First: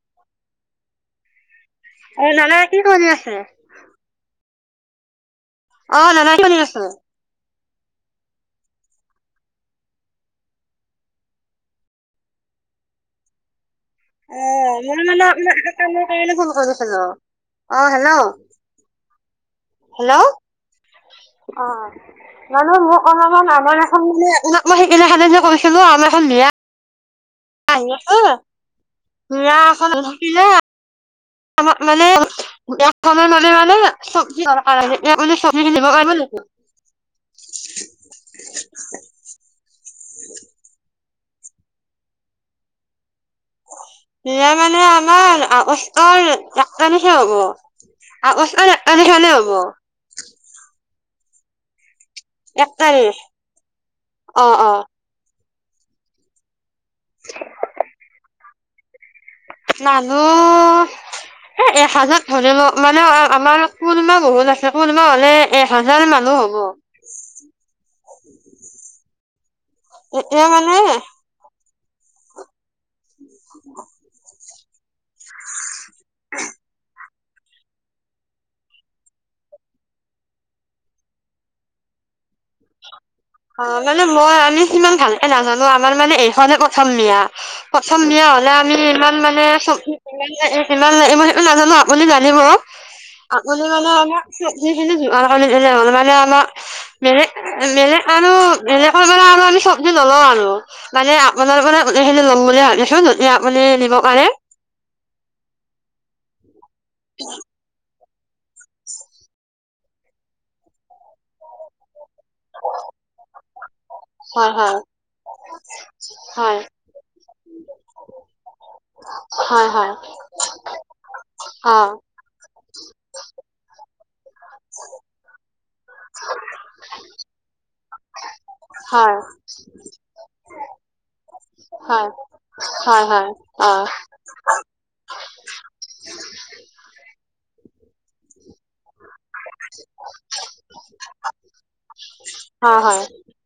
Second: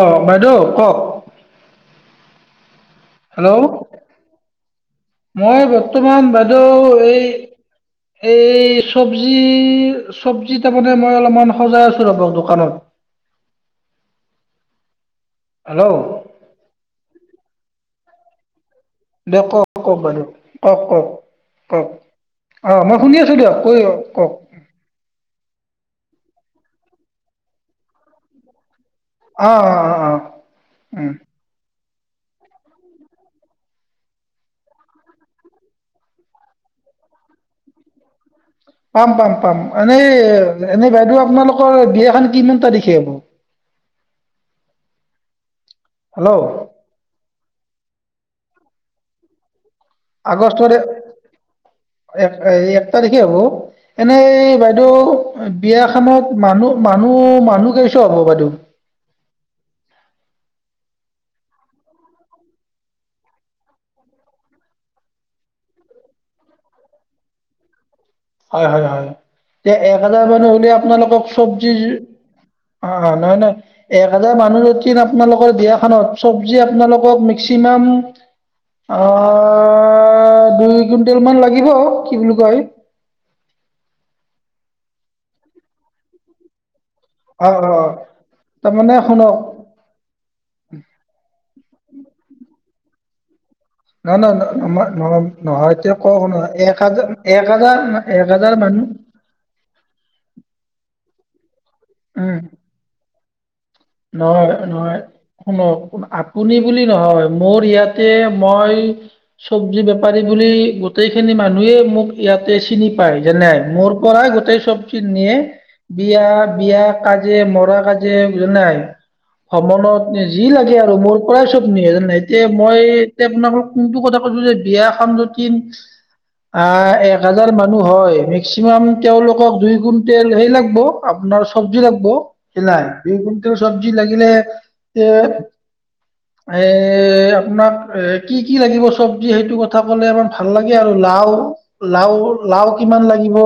অ বাইদেউ ক'ক নানা কি কলি আছে? মই অ বত্তমান নানা কি কৰি বাইদেউ আছে? এই এই চব্জি, চবজি তামানে মই অলপমান সজাই আছো ৰবক দকানত। অ মোৰ মানে [unintelligible] কামৰ কাৰণে ফোন কৰিছিলো, অ হেলৌ দিয়ক কওক কওক হেলৌ, বাইদেউ কওক কওক অ, কওক মানো অঁ মই মোক শুনি আছোঁ অনলাইনত দিয়ক কৈ [unintelligible] এখন বুলি কওক [unintelligible] কৈছিলো আনু এখন মিয়া আহি আছো ল অঁ অঁ মিঞাখন অঁ অঁ থাকিলে আ, আমাৰ মানেয় মানে মানে চব্জিাৰ কাৰণে মানে চব্জি কিনিব কাৰিব লাগিব পাম পাম পাম এনে এনেই বাইদেউ আপোনালোকৰ বিয়াখন কিমান তাৰিখে হ'ব নাৰ মানে আমাৰ হেল্ল' অসাক্তানহে হ'ব আনেশনে হ'ব আগষ্টৰে এক একটা দেখি হবো অ এনেই অ বাইদেউ বিয়াখনত মানুহ মানুহ মানুহ কেেইছো হ'ব বাইদেউ। মানুহ এ এক হাজাৰ ধৰি লও মানে আমাৰ কুলমা বহুত আছে কুলমা হলে এ হাজাৰ মানুহ হ'ব। হয় হয়- হয়, এতিয়া এক হাজাৰ এতিয়া মানুহ যদি মানে আপোনালোকক চব উম্ অ' নহয়- নহয়, এক হাজাৰ মানুহ আপোনালোকৰ বিয়াখনত চব্জি আপোনালোকক মেক্সিমাম আ, দুই কুইন্টেল মান লাগিব কি বুলি কয়। অ' মানে মই আমি সিমান ভালে নাজানো, আমাৰ মানে এইখনে ক প্ৰথম বিয়া, অঁ অঁ প্ৰথম বিয়া হ'লে আমি তাৰমানে ইমান শুনক মানে ইমান মই সেইটো নাজানো আপুনি জানিব বুলি মানে নহয় আমাৰ নহয় নহয় চবজিখিনি নহয় নহয় হ'ল এতিয়া মানে কওঁ শুনক আমাৰ এক হাজাৰ মেলে এক হাজাৰ মেলে এক আৰু হাজাৰ মানুহ এনেকৈ কলে আৰু আমি চব্জি নলও আৰু। মানে আপোনাৰ পৰা গোটেইখিনি উম ল'ম বুলি ভাবিছিলোঁ নহয়- নহয় শুনক আপুনি বুলি নহয় মোৰ ইয়াত মই চব্জি বেপাৰী বুলি গোটেই খিনি মানুহেই মোক ইয়াতে চিনি পায় যেনে মোৰ কৰা হয় গোটেই হয়। চব চি নিয়ে, বিয়া- হয় বিয়া কাজে মৰা কাজে নাই হয় হয় হবনত যি লাগে আৰু মোৰ পৰাই চব অ নিয়ে, এতিয়া মই এতিয়া মানে আপোনাক [unintelligible] যে বিয়াখন যদি আহ এক হাজাৰ মানুহ হয়, মেক্সিমাম হয় তেওঁলোকক দুই কুইণ্টেল সেই লাগব আপোনাৰ চবজি হয় লাগব, হয় হয় [unintelligible] অ চব্জি লাগিলে এ আপোনাক এ কি- কি লাগিব চবজি সেইটো কথা ক'লে আমাৰ ভাল লাগে আৰু লাও লাও- হয় লাও হয় কিমান লাগিব,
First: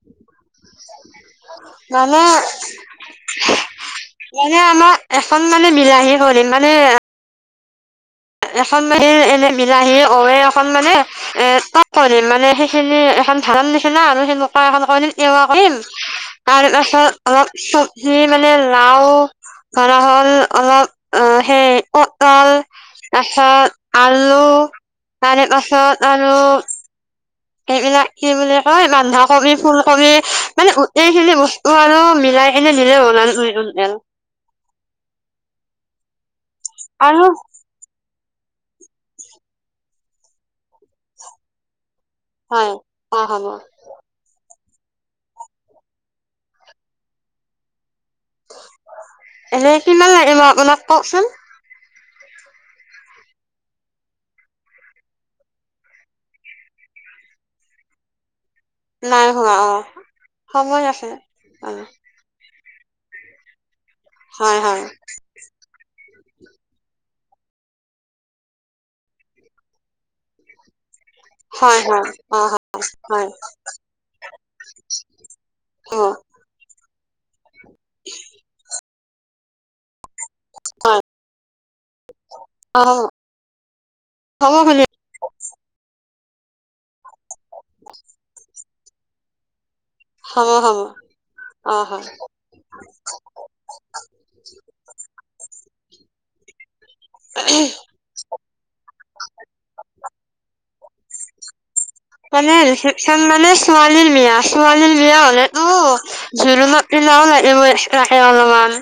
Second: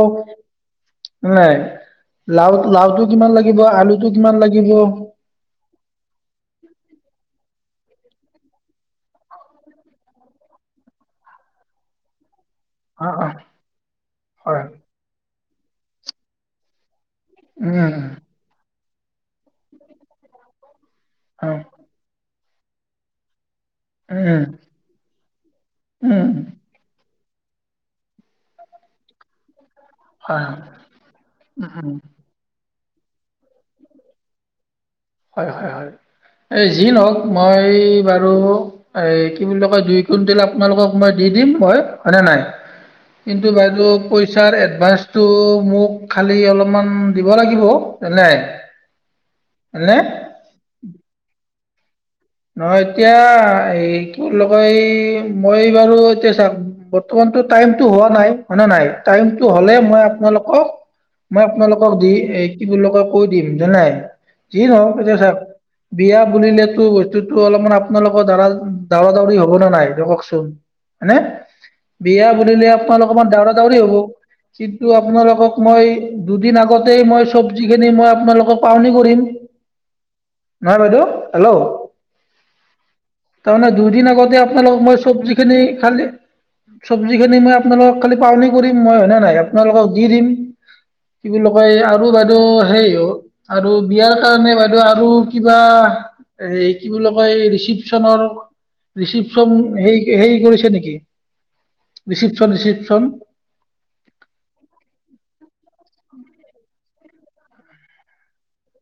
নাই মানে লা লাওতটো কিমান লাগিব আলুটো কিমান মানে লাগিব। আমাৰ এখন মানে বিলাহী কৰিম মানে এখন মানে এনে বিলাহী অৱে এখন মানে এ তক কৰি মানে খিনি অ এখন [unintelligible] নিচিনা আৰু সেনেকুৱা হয় এখন ক তেওঁ কৰিম, তাৰপাছত অলপ উম চৱজি মানে লাও ধৰা হ'ল অলপ অ' উম হে অ [unintelligible] আছাৰ আলু উম তাৰে পাছত উম আৰু এইবিলাক কি বুলিো কয় বানধাকবি ফুল কম হয় মানেো এইেই খিনি উম বস্তু উম আৰু মিলাই এনে ল হয় হয় হয় এ যি নওক আৰু মই আৰু এ কি বুলি কয় দুই কুইণ্টেল আপোনালোকক মই দি দিম মই হয়ানে নাই হয় অ হ'ব কিন্তু বাইদেউ [inaudible] এনে কিমান নে লাগে ম আপোনাক কওকচোন নহ এতিয়া এই কি লগয় এই মই বাৰু এতিয়া বৰ্তমানতো টাইমতটো হোৱা নাই হয় নে নাই টাইমটো হোৱা অ হ'লে মই আপোনালোকক সময় আছে মই অ আপোনালোকক দি কি বুলি লগা কৈ দিম জানাই হয় যি হয় নহ পজ চব বিয়া বুলিলেতো এইো অলপমান আপোনালোকৰ দা দৰা দাউৰি হব নাই কওকচোন হনেে হয় হয় বিয়া অ বুলিলে আপোনালোক অকমান হয় দউৰা দাউৰি হ'ব কিন্তু আপোনালোকক মই হয় দুদিন আগত মই চব্জি কিনি মই আপোনালোকক পাওনি কৰিম নাই বদু হয় হেল্ল' অ তাৰমানে দুইদিন আগতে হ'ব আপোনালোক খুৰী মই চব্জি খিনি খাল উ চব্জিখিনি মইপালোকক খালি পালনি কৰিম মই হয় ননে ন ইয়াত আপোনালোকক দি দিম হ'ব হ'ব কি বুলি কয় অ হয় আৰু বাইদেউ সেই আৰু বিয়াৰ কাৰণে বাইদেউ আৰু কিবা এ কি বুলিো কয় ৰিচিপ্যনৰ ৰিচিপচন হে হেৰি কৰিছে নেকি ৰিচিপশ্যন মানেচ ৰিচিপশ্যন মানে ছোৱালীৰ মিয় ছোৱালীৰ বিয়া হলে অ জোৰোণত পনাাও লাগিবইাকে অলপমান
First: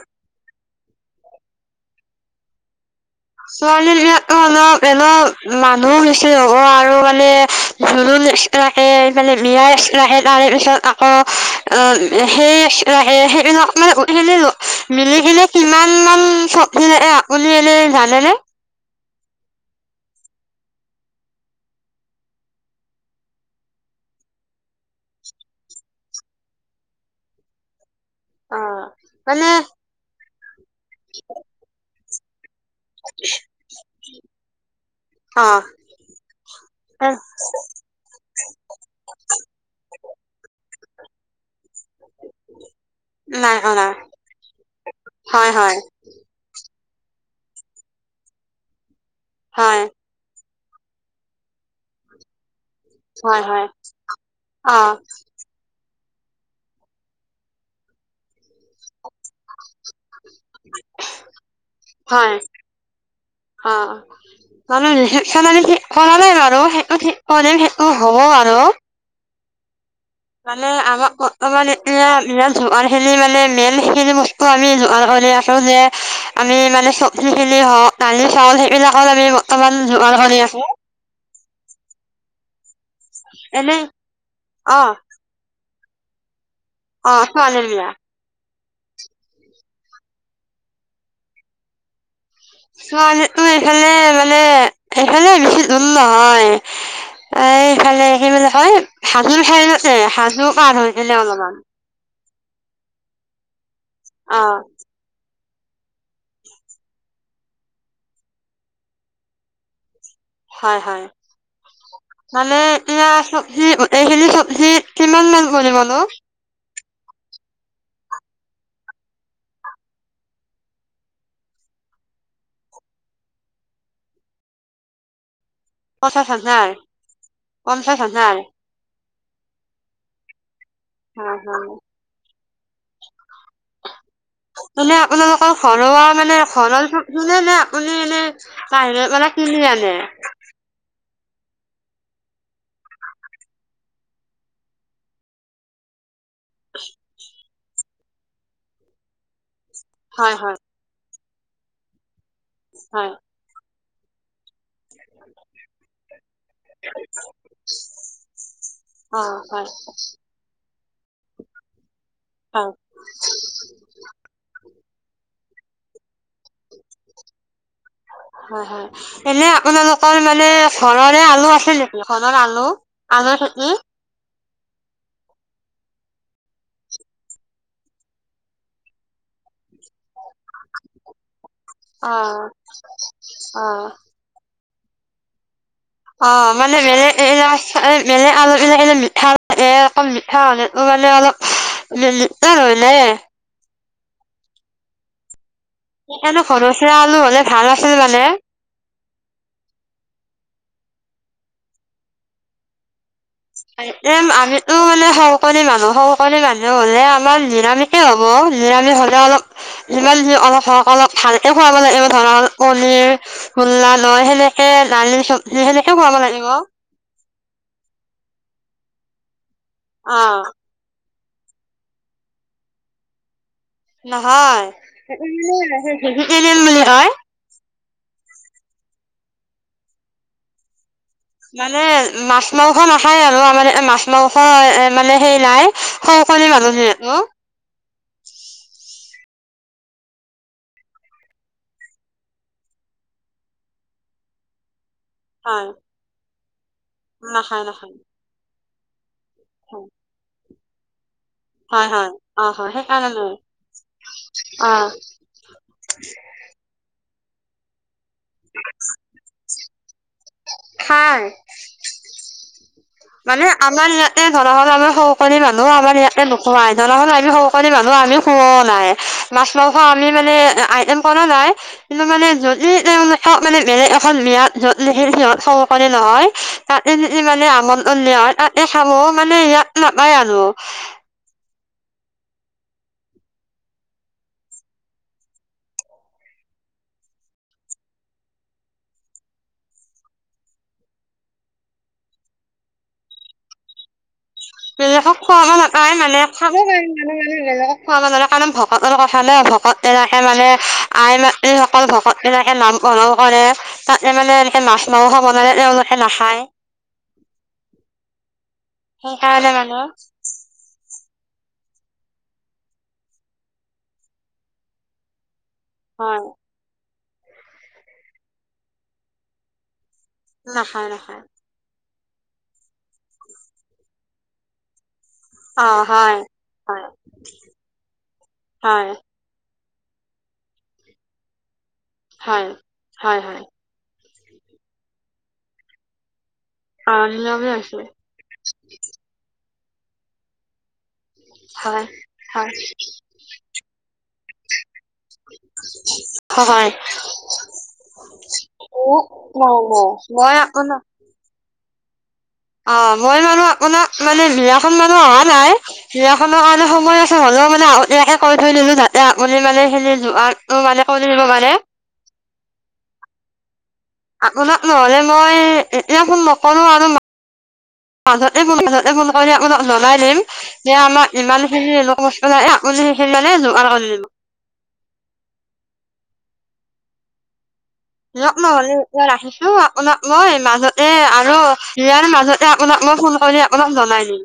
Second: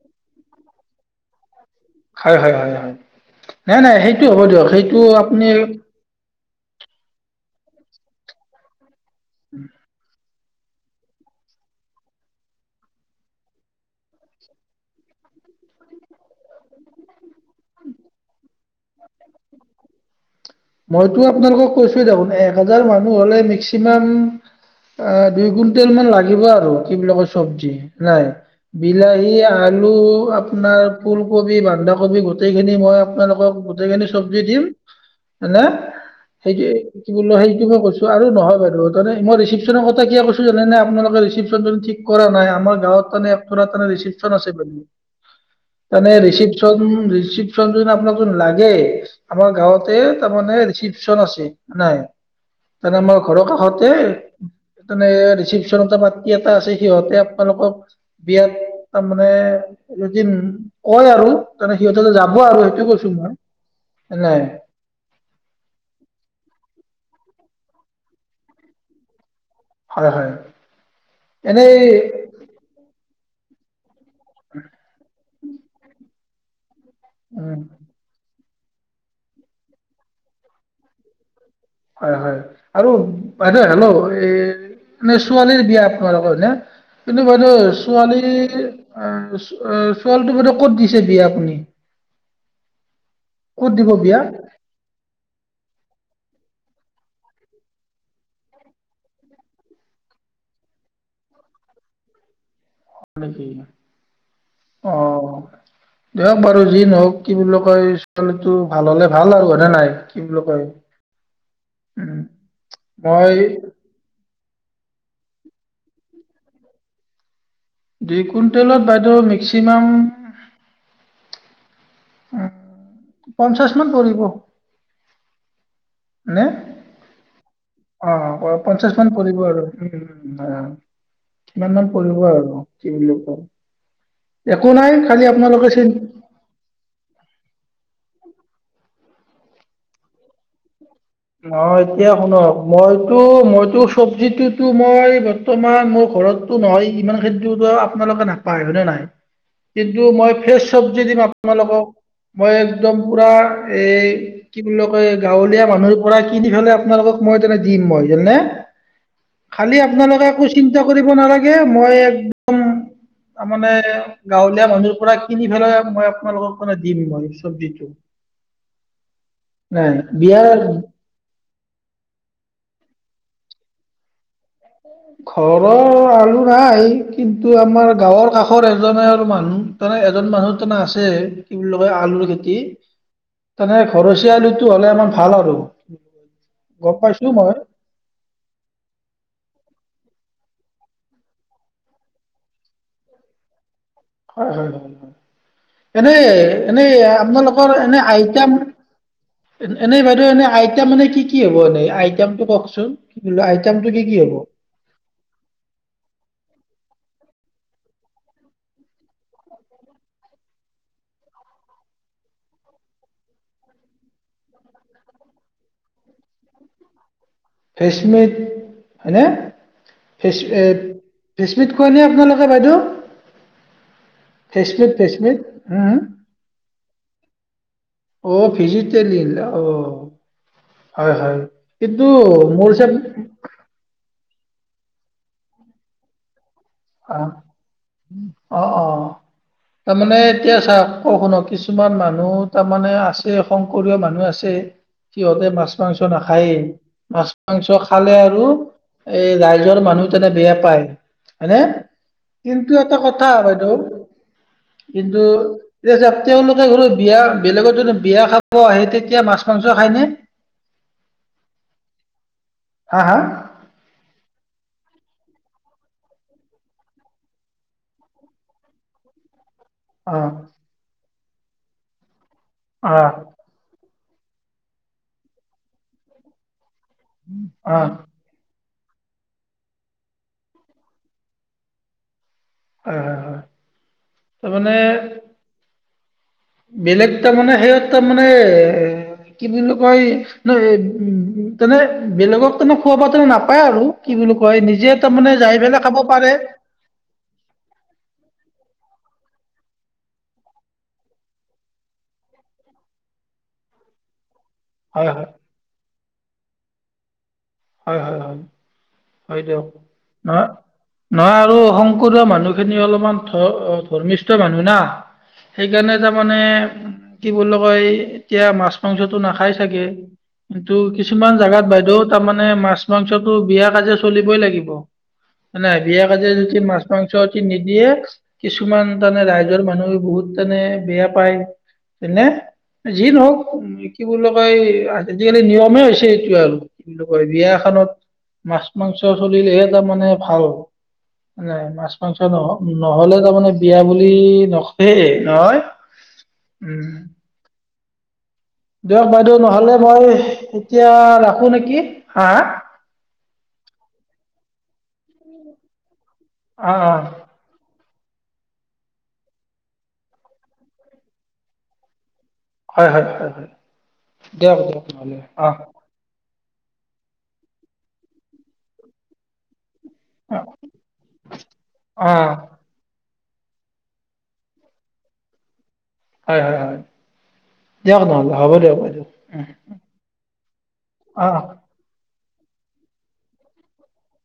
হয় হয় হয় হয় নাই ছোৱালী নাই সেইটো বিিলাকো হ'ব অল দিয়ক সেইটো এনে আপুনি মানুহ বেছি হ'ব আৰু মানে ধুলণ একখে মানে বিয়াইচিনে তাৰে পিছত আকৌ অ সেই সেইকমান উি মিলি কিি কিমান মান চব্জি লাগে আপুনি এনে হ ন মইতো আপোনালোকক কৈছোে দেখোন এক হাজাৰ মানুহ হলে মেক্সিমাম দুই কুইণ্টেল মান লাগিব আৰু কি বুলি ক চব্জি নাই অ বিলাহী মানে আলু আপোনাৰ ফুলকবি বানদ অভি গোটেইখিনি মই আপোনালোকক গোটেইখিনি চব্জি দিম অ হানে সেইটো কি বোলো সেইটো মই কৈছো আৰু নহয় বাৰু তে মই ৰিচিপচন কথা কৈছ জান নে আোনালোকে ি ঠ কৰা নাই আমাৰ গাঁত নাই অনা চপন হয় হয় আছোনেপ চিপ্যন যদি আপোনাকোন লাগে আমাৰ হয় গাঁৱতে মানেচপচন আছে নাই তে আমাৰ হয় ঘৰৰ হয় কাষতে অ তানে ৰিচিপ্যনটা মাত এটা আছে সিহঁতে আপোনালোকৰ বিয়াত তাৰ মমানে যদি কয় আৰু তাৰ সিহঁতে হয় যাব আৰু সেইটো কৈছো মই নাই সালি ঠিক কৰা নাই বাৰু সেইটো ঠিক কৰিম সেইটো হ'ব বাৰু হয় হয় মানে আমাক বৰ্তমান এনেই এতিয়া য খেলি মানে বেলি স আমি আছো যে আমি মানে সপ পি উম নালি চাউল সেইবিলাকৰ আমি বৰ্তমান যোগাৰ কৰি আখো হয় হয় আৰু বাইদেউ এনেই হেল্ল' এই অঁ নে ছোৱালীৰ বিয়া ত ক ন অঁ কিন্তু বাইদেউ ছোৱালীৰ বিয়া চুৱান আহ ছোৱালটো বদে ক'ত দিছে বিয়া আপুনি ছোৱালীো ক'ত দিব এইফালে বিয়া হয় মানে এইফালে বেছি ভুল নহয় এইফালে কি বুলিোলে কয় সাজো খাইতে হাজো পাৰ হৈছিলে অলপমান স কি অঁ অ দিয়ক বাৰু যি নহওক কি বুলি কয় ছোৱালীটো ভাল হলে ভাল আৰু হনে নাই বুলি কয় হয় হয় উম মানে এয়া মই চবি এইখিনি চ সি কিমান মান কৰিব নো দুই কুইণ্টেলত বাইদেউ মেক্সিমাম উ পঞ্চাশ মান পৰিব পঞ্চাছ নে হাজাৰ, পঞ্চাশ হাজাৰ। পান কৰিব আৰু উ, হয় হয় ইমানমান পৰিঢ়িব আৰু। কি লোকৰ। মানে আপোনালোকৰ ঘৰুৱা মানে ঘৰৰ চবজী মানে নে আপুনি এনে বাহিৰে মানে কিনি আনে? অ এতিয়া শুনক মইতো মইতো চব্জিটোতো মই বৰ্তমান মোৰ ঘৰত নহয়। ইমান খে আপোনালোকে নাপায় হয়নে নাই। কিন্তু মই হয় হয় ফ্ৰেছ চব্জি দিম। তোমালোকক মই একদম হয় পূৰা এই কি বুলি কয় গাঁৱলীয়া মানুহ। পৰাই, কিনি ফেলে আপোনালোকক মই দিম মইনে অ হয় খালি আপোনালোকে একো চিন্তা ই কৰিব নালাগে মই এক একদম হয় তাৰ মমানে গাঁৱলীয়া মানুহৰ পৰা। কিনি পেলাই মই। আপোনালোকক কনে দিম মই চবজিটো হয় হয়। এনে নাই আপোনালোকৰ মানে বিয়াৰ। ঘৰৰে আলু আছিল নেকি ঘনৰ আলু-আলু খেতি ঘৰৰ আলু নাই কিন্তু আমাৰ গাঁৱৰ কাষৰ এজনে আৰু মানুহ। তমানে এজন মানুহ তাৰমানে আছে কি বুলি কয় অ আলুৰ খেতি অ তেনে ঘৰচীয়া আলু। টো হ'লে আমাৰ ভাল আৰু। অ মানে গম মেলে পাইছো এই মই মেলে আলু বিলাক এই মিঠা। এ মিঠা মানে অলুপিলে [unintelligible] হয়-হয়-হয়-হয়। সেইকাৰণে এনেই-এনেই ঘৰচীয়া আলু হ'লে ভাল আপোনালোকৰ আছিল এনে মানে। আইটেম। এনেই বাইদেউ এনে আইতেম মানে কি-কি হ'ব এনে আইতামটো কওকচোন। কি বোলে আইটেমটো কি কি আইটেম হ'ব মানে শংকৰী মানুহ শংকৰী মানুহ হলে। আমাৰ নিৰামষে হ'ব নিৰামিষ হ'লে অলপ যিমান য অলপ হওঁক অলপ ভালকে খুৱাব লাগিব ধৰ পনীৰ মূললা নৈ সেনেকে দালি চবজি সেনেকে খুৱাব লাগিব। ফেচমিট হয়নে। ফেচ এ বিস্মিত খোৱা নে আপোনালোকে বাইদেউ। নহয় ভেজমিট ভেজমিট এ এল হয় [unintelligible] অ ভেজিতেলিল অ, মানে মাছ মাৰস নাখায় আৰু আমাৰ মাছ মাৰস হয় এ মানে সেই নাই সৰু কি মানুহ যিহেতু আহ অ অ তাৰমানে এতিয়া চাও ক শুনক কিছুমান মানুহ তাৰমানে আছে শকৰীয় মানুহ আছে সিহঁতে হয় মাছ মাংস নাে হয়ে মাছ নাখায় মাংস নাখায় খালে আৰু এই ৰাইজৰ হয় মানুহ তেনে বেয়া পায় হনেে হয় হয়, অ হয় কিন্তু এটা সেইকাৰণে কথা বাইদেউ অ কিন্তু এতি তেওঁলোকে ঘৰু বিয়া বেলেগত যদি বিয়া খাব আহে তেতিয়া মাছ মাংস খায়নে খা হা হা মানে আমাৰ ইয়াতে ধৰা হৰ আমাৰ সকলি মানুহ আমাৰ কে নোখুৱাই ননাখন আমি সকল মানুহ আমি খোাও নাই মাছ আমি অ অ মানে আইটেম খ নাই কিন্তু মানে যদি অ হয় ক মেলে মে অসমন্ীয়াতঁত স সিহঁত সমকণে নহয় মানে আমাৰ হয় তাতে খাব মানে ইয়াত নাপায় আৰু হয় হয় হয় তাৰ মমানে বেলেগ তাৰ মমানে সেই তাৰ মানে কি বুলি কয় উনেে বেলেগক তান খোৱা ব নাপায় আৰু কি বুলি কয় নিজে বেলেগক তাৰমানে খোৱাব যাই পেলাই নাপায় খাব মানে পাৰে খাব পিম মানে মানে বেলেগক খুৱাব নালে কাৰণ ভ ভকতৰ কথা ন ভকত এনেকে মানে আই মাতৃসকল ভকত এনেকে নামকৰণ কৰে তাতে মানে মাছ হয় মাংস হয় বনালে তেওঁলোকে নাখায় [inaudible] হয় হয় হয় উ ক হয় দিয়ক জানান নহয় নহয় আৰু শংকৰদীয় মানুহখিনি অলপমান ধ ধৰ্মিষ্ঠ মানুহ না সেইকাৰণে হয়, তাৰমানমানে কি বুলি কয় এতিয়া মাছ মাংসতটো নাখাই চাগে কিন্তু নাখায় নাখায়। কিছুমান জোগাত বাইদেউ কাম মানে মাছ মাংসটো বিয় কাজে চলিবই লাগিব মানে অ', বিেক হয়, আজে যদি মাছ হয়, মাংস নিদিয়ে কিছুমান হয়, তমানে ৰাইজৰ মানুহ বহুত মানে বেয়া পায় তেনে হয়, যি হয়, হয়। নহওক কি বুলি কয় আজিকালি নিয়মে হৈছে কি আৰু অ', নিয়মে বিয়া হৈছে, এখনত মাছ মাংস সেই এটা মানে ভাল নাই হয়, মাছ মাংস নহ হয়, নহ'লে তাৰমানে বিয়া বুলি [unintelligible] সেই নহয়, হয়। উম [unintelligible] দিয়ক বাইদেউ নাই নহ'লে নাই মই এতিয়া ৰাখো নেকি। হা হা অহ মই মানো আপোনাক মানে বিয়া এখন মানে আহা নাই বিয়াখনৰ কাৰণে অ' সময় অ' আছে হ'লেও মানে আগতিয়াকে কৈ থৈ দিলো যাতে আপুনি মানে সেই যোগাৰটো মানে কৰি দিব পাৰে হয় হয় হয় হয় দিয়ক আপোনাক দিয়ক নহ'লে মই অ' এতিয়া ফোন নকৰো কৰো আৰু মাজতে ফোন কৰি আপোনাক জনাই দিম যে আমাৰ ইমানখিনি‌ অ' অ [unintelligible] নাই আপুনি সিমানে যোগাৰ কৰি দিম হয় হয় হয় দিয়ক নহ'লে একবাৰ আহিছো আপোনাক মই মাজতে এ অ' আৰু অ' বিয়াৰ মাজত এ আপোনাক মই ফোন কৰি আপোনাক জনাই দিম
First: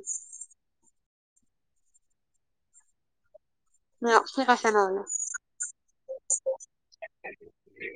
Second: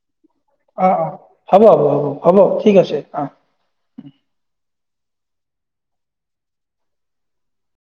অহ অহ হ'ব হ'ব হ'ব হ'ব ঠিক আছে অহ [unintelligible] কৈছে নহ'ল [unintelligible]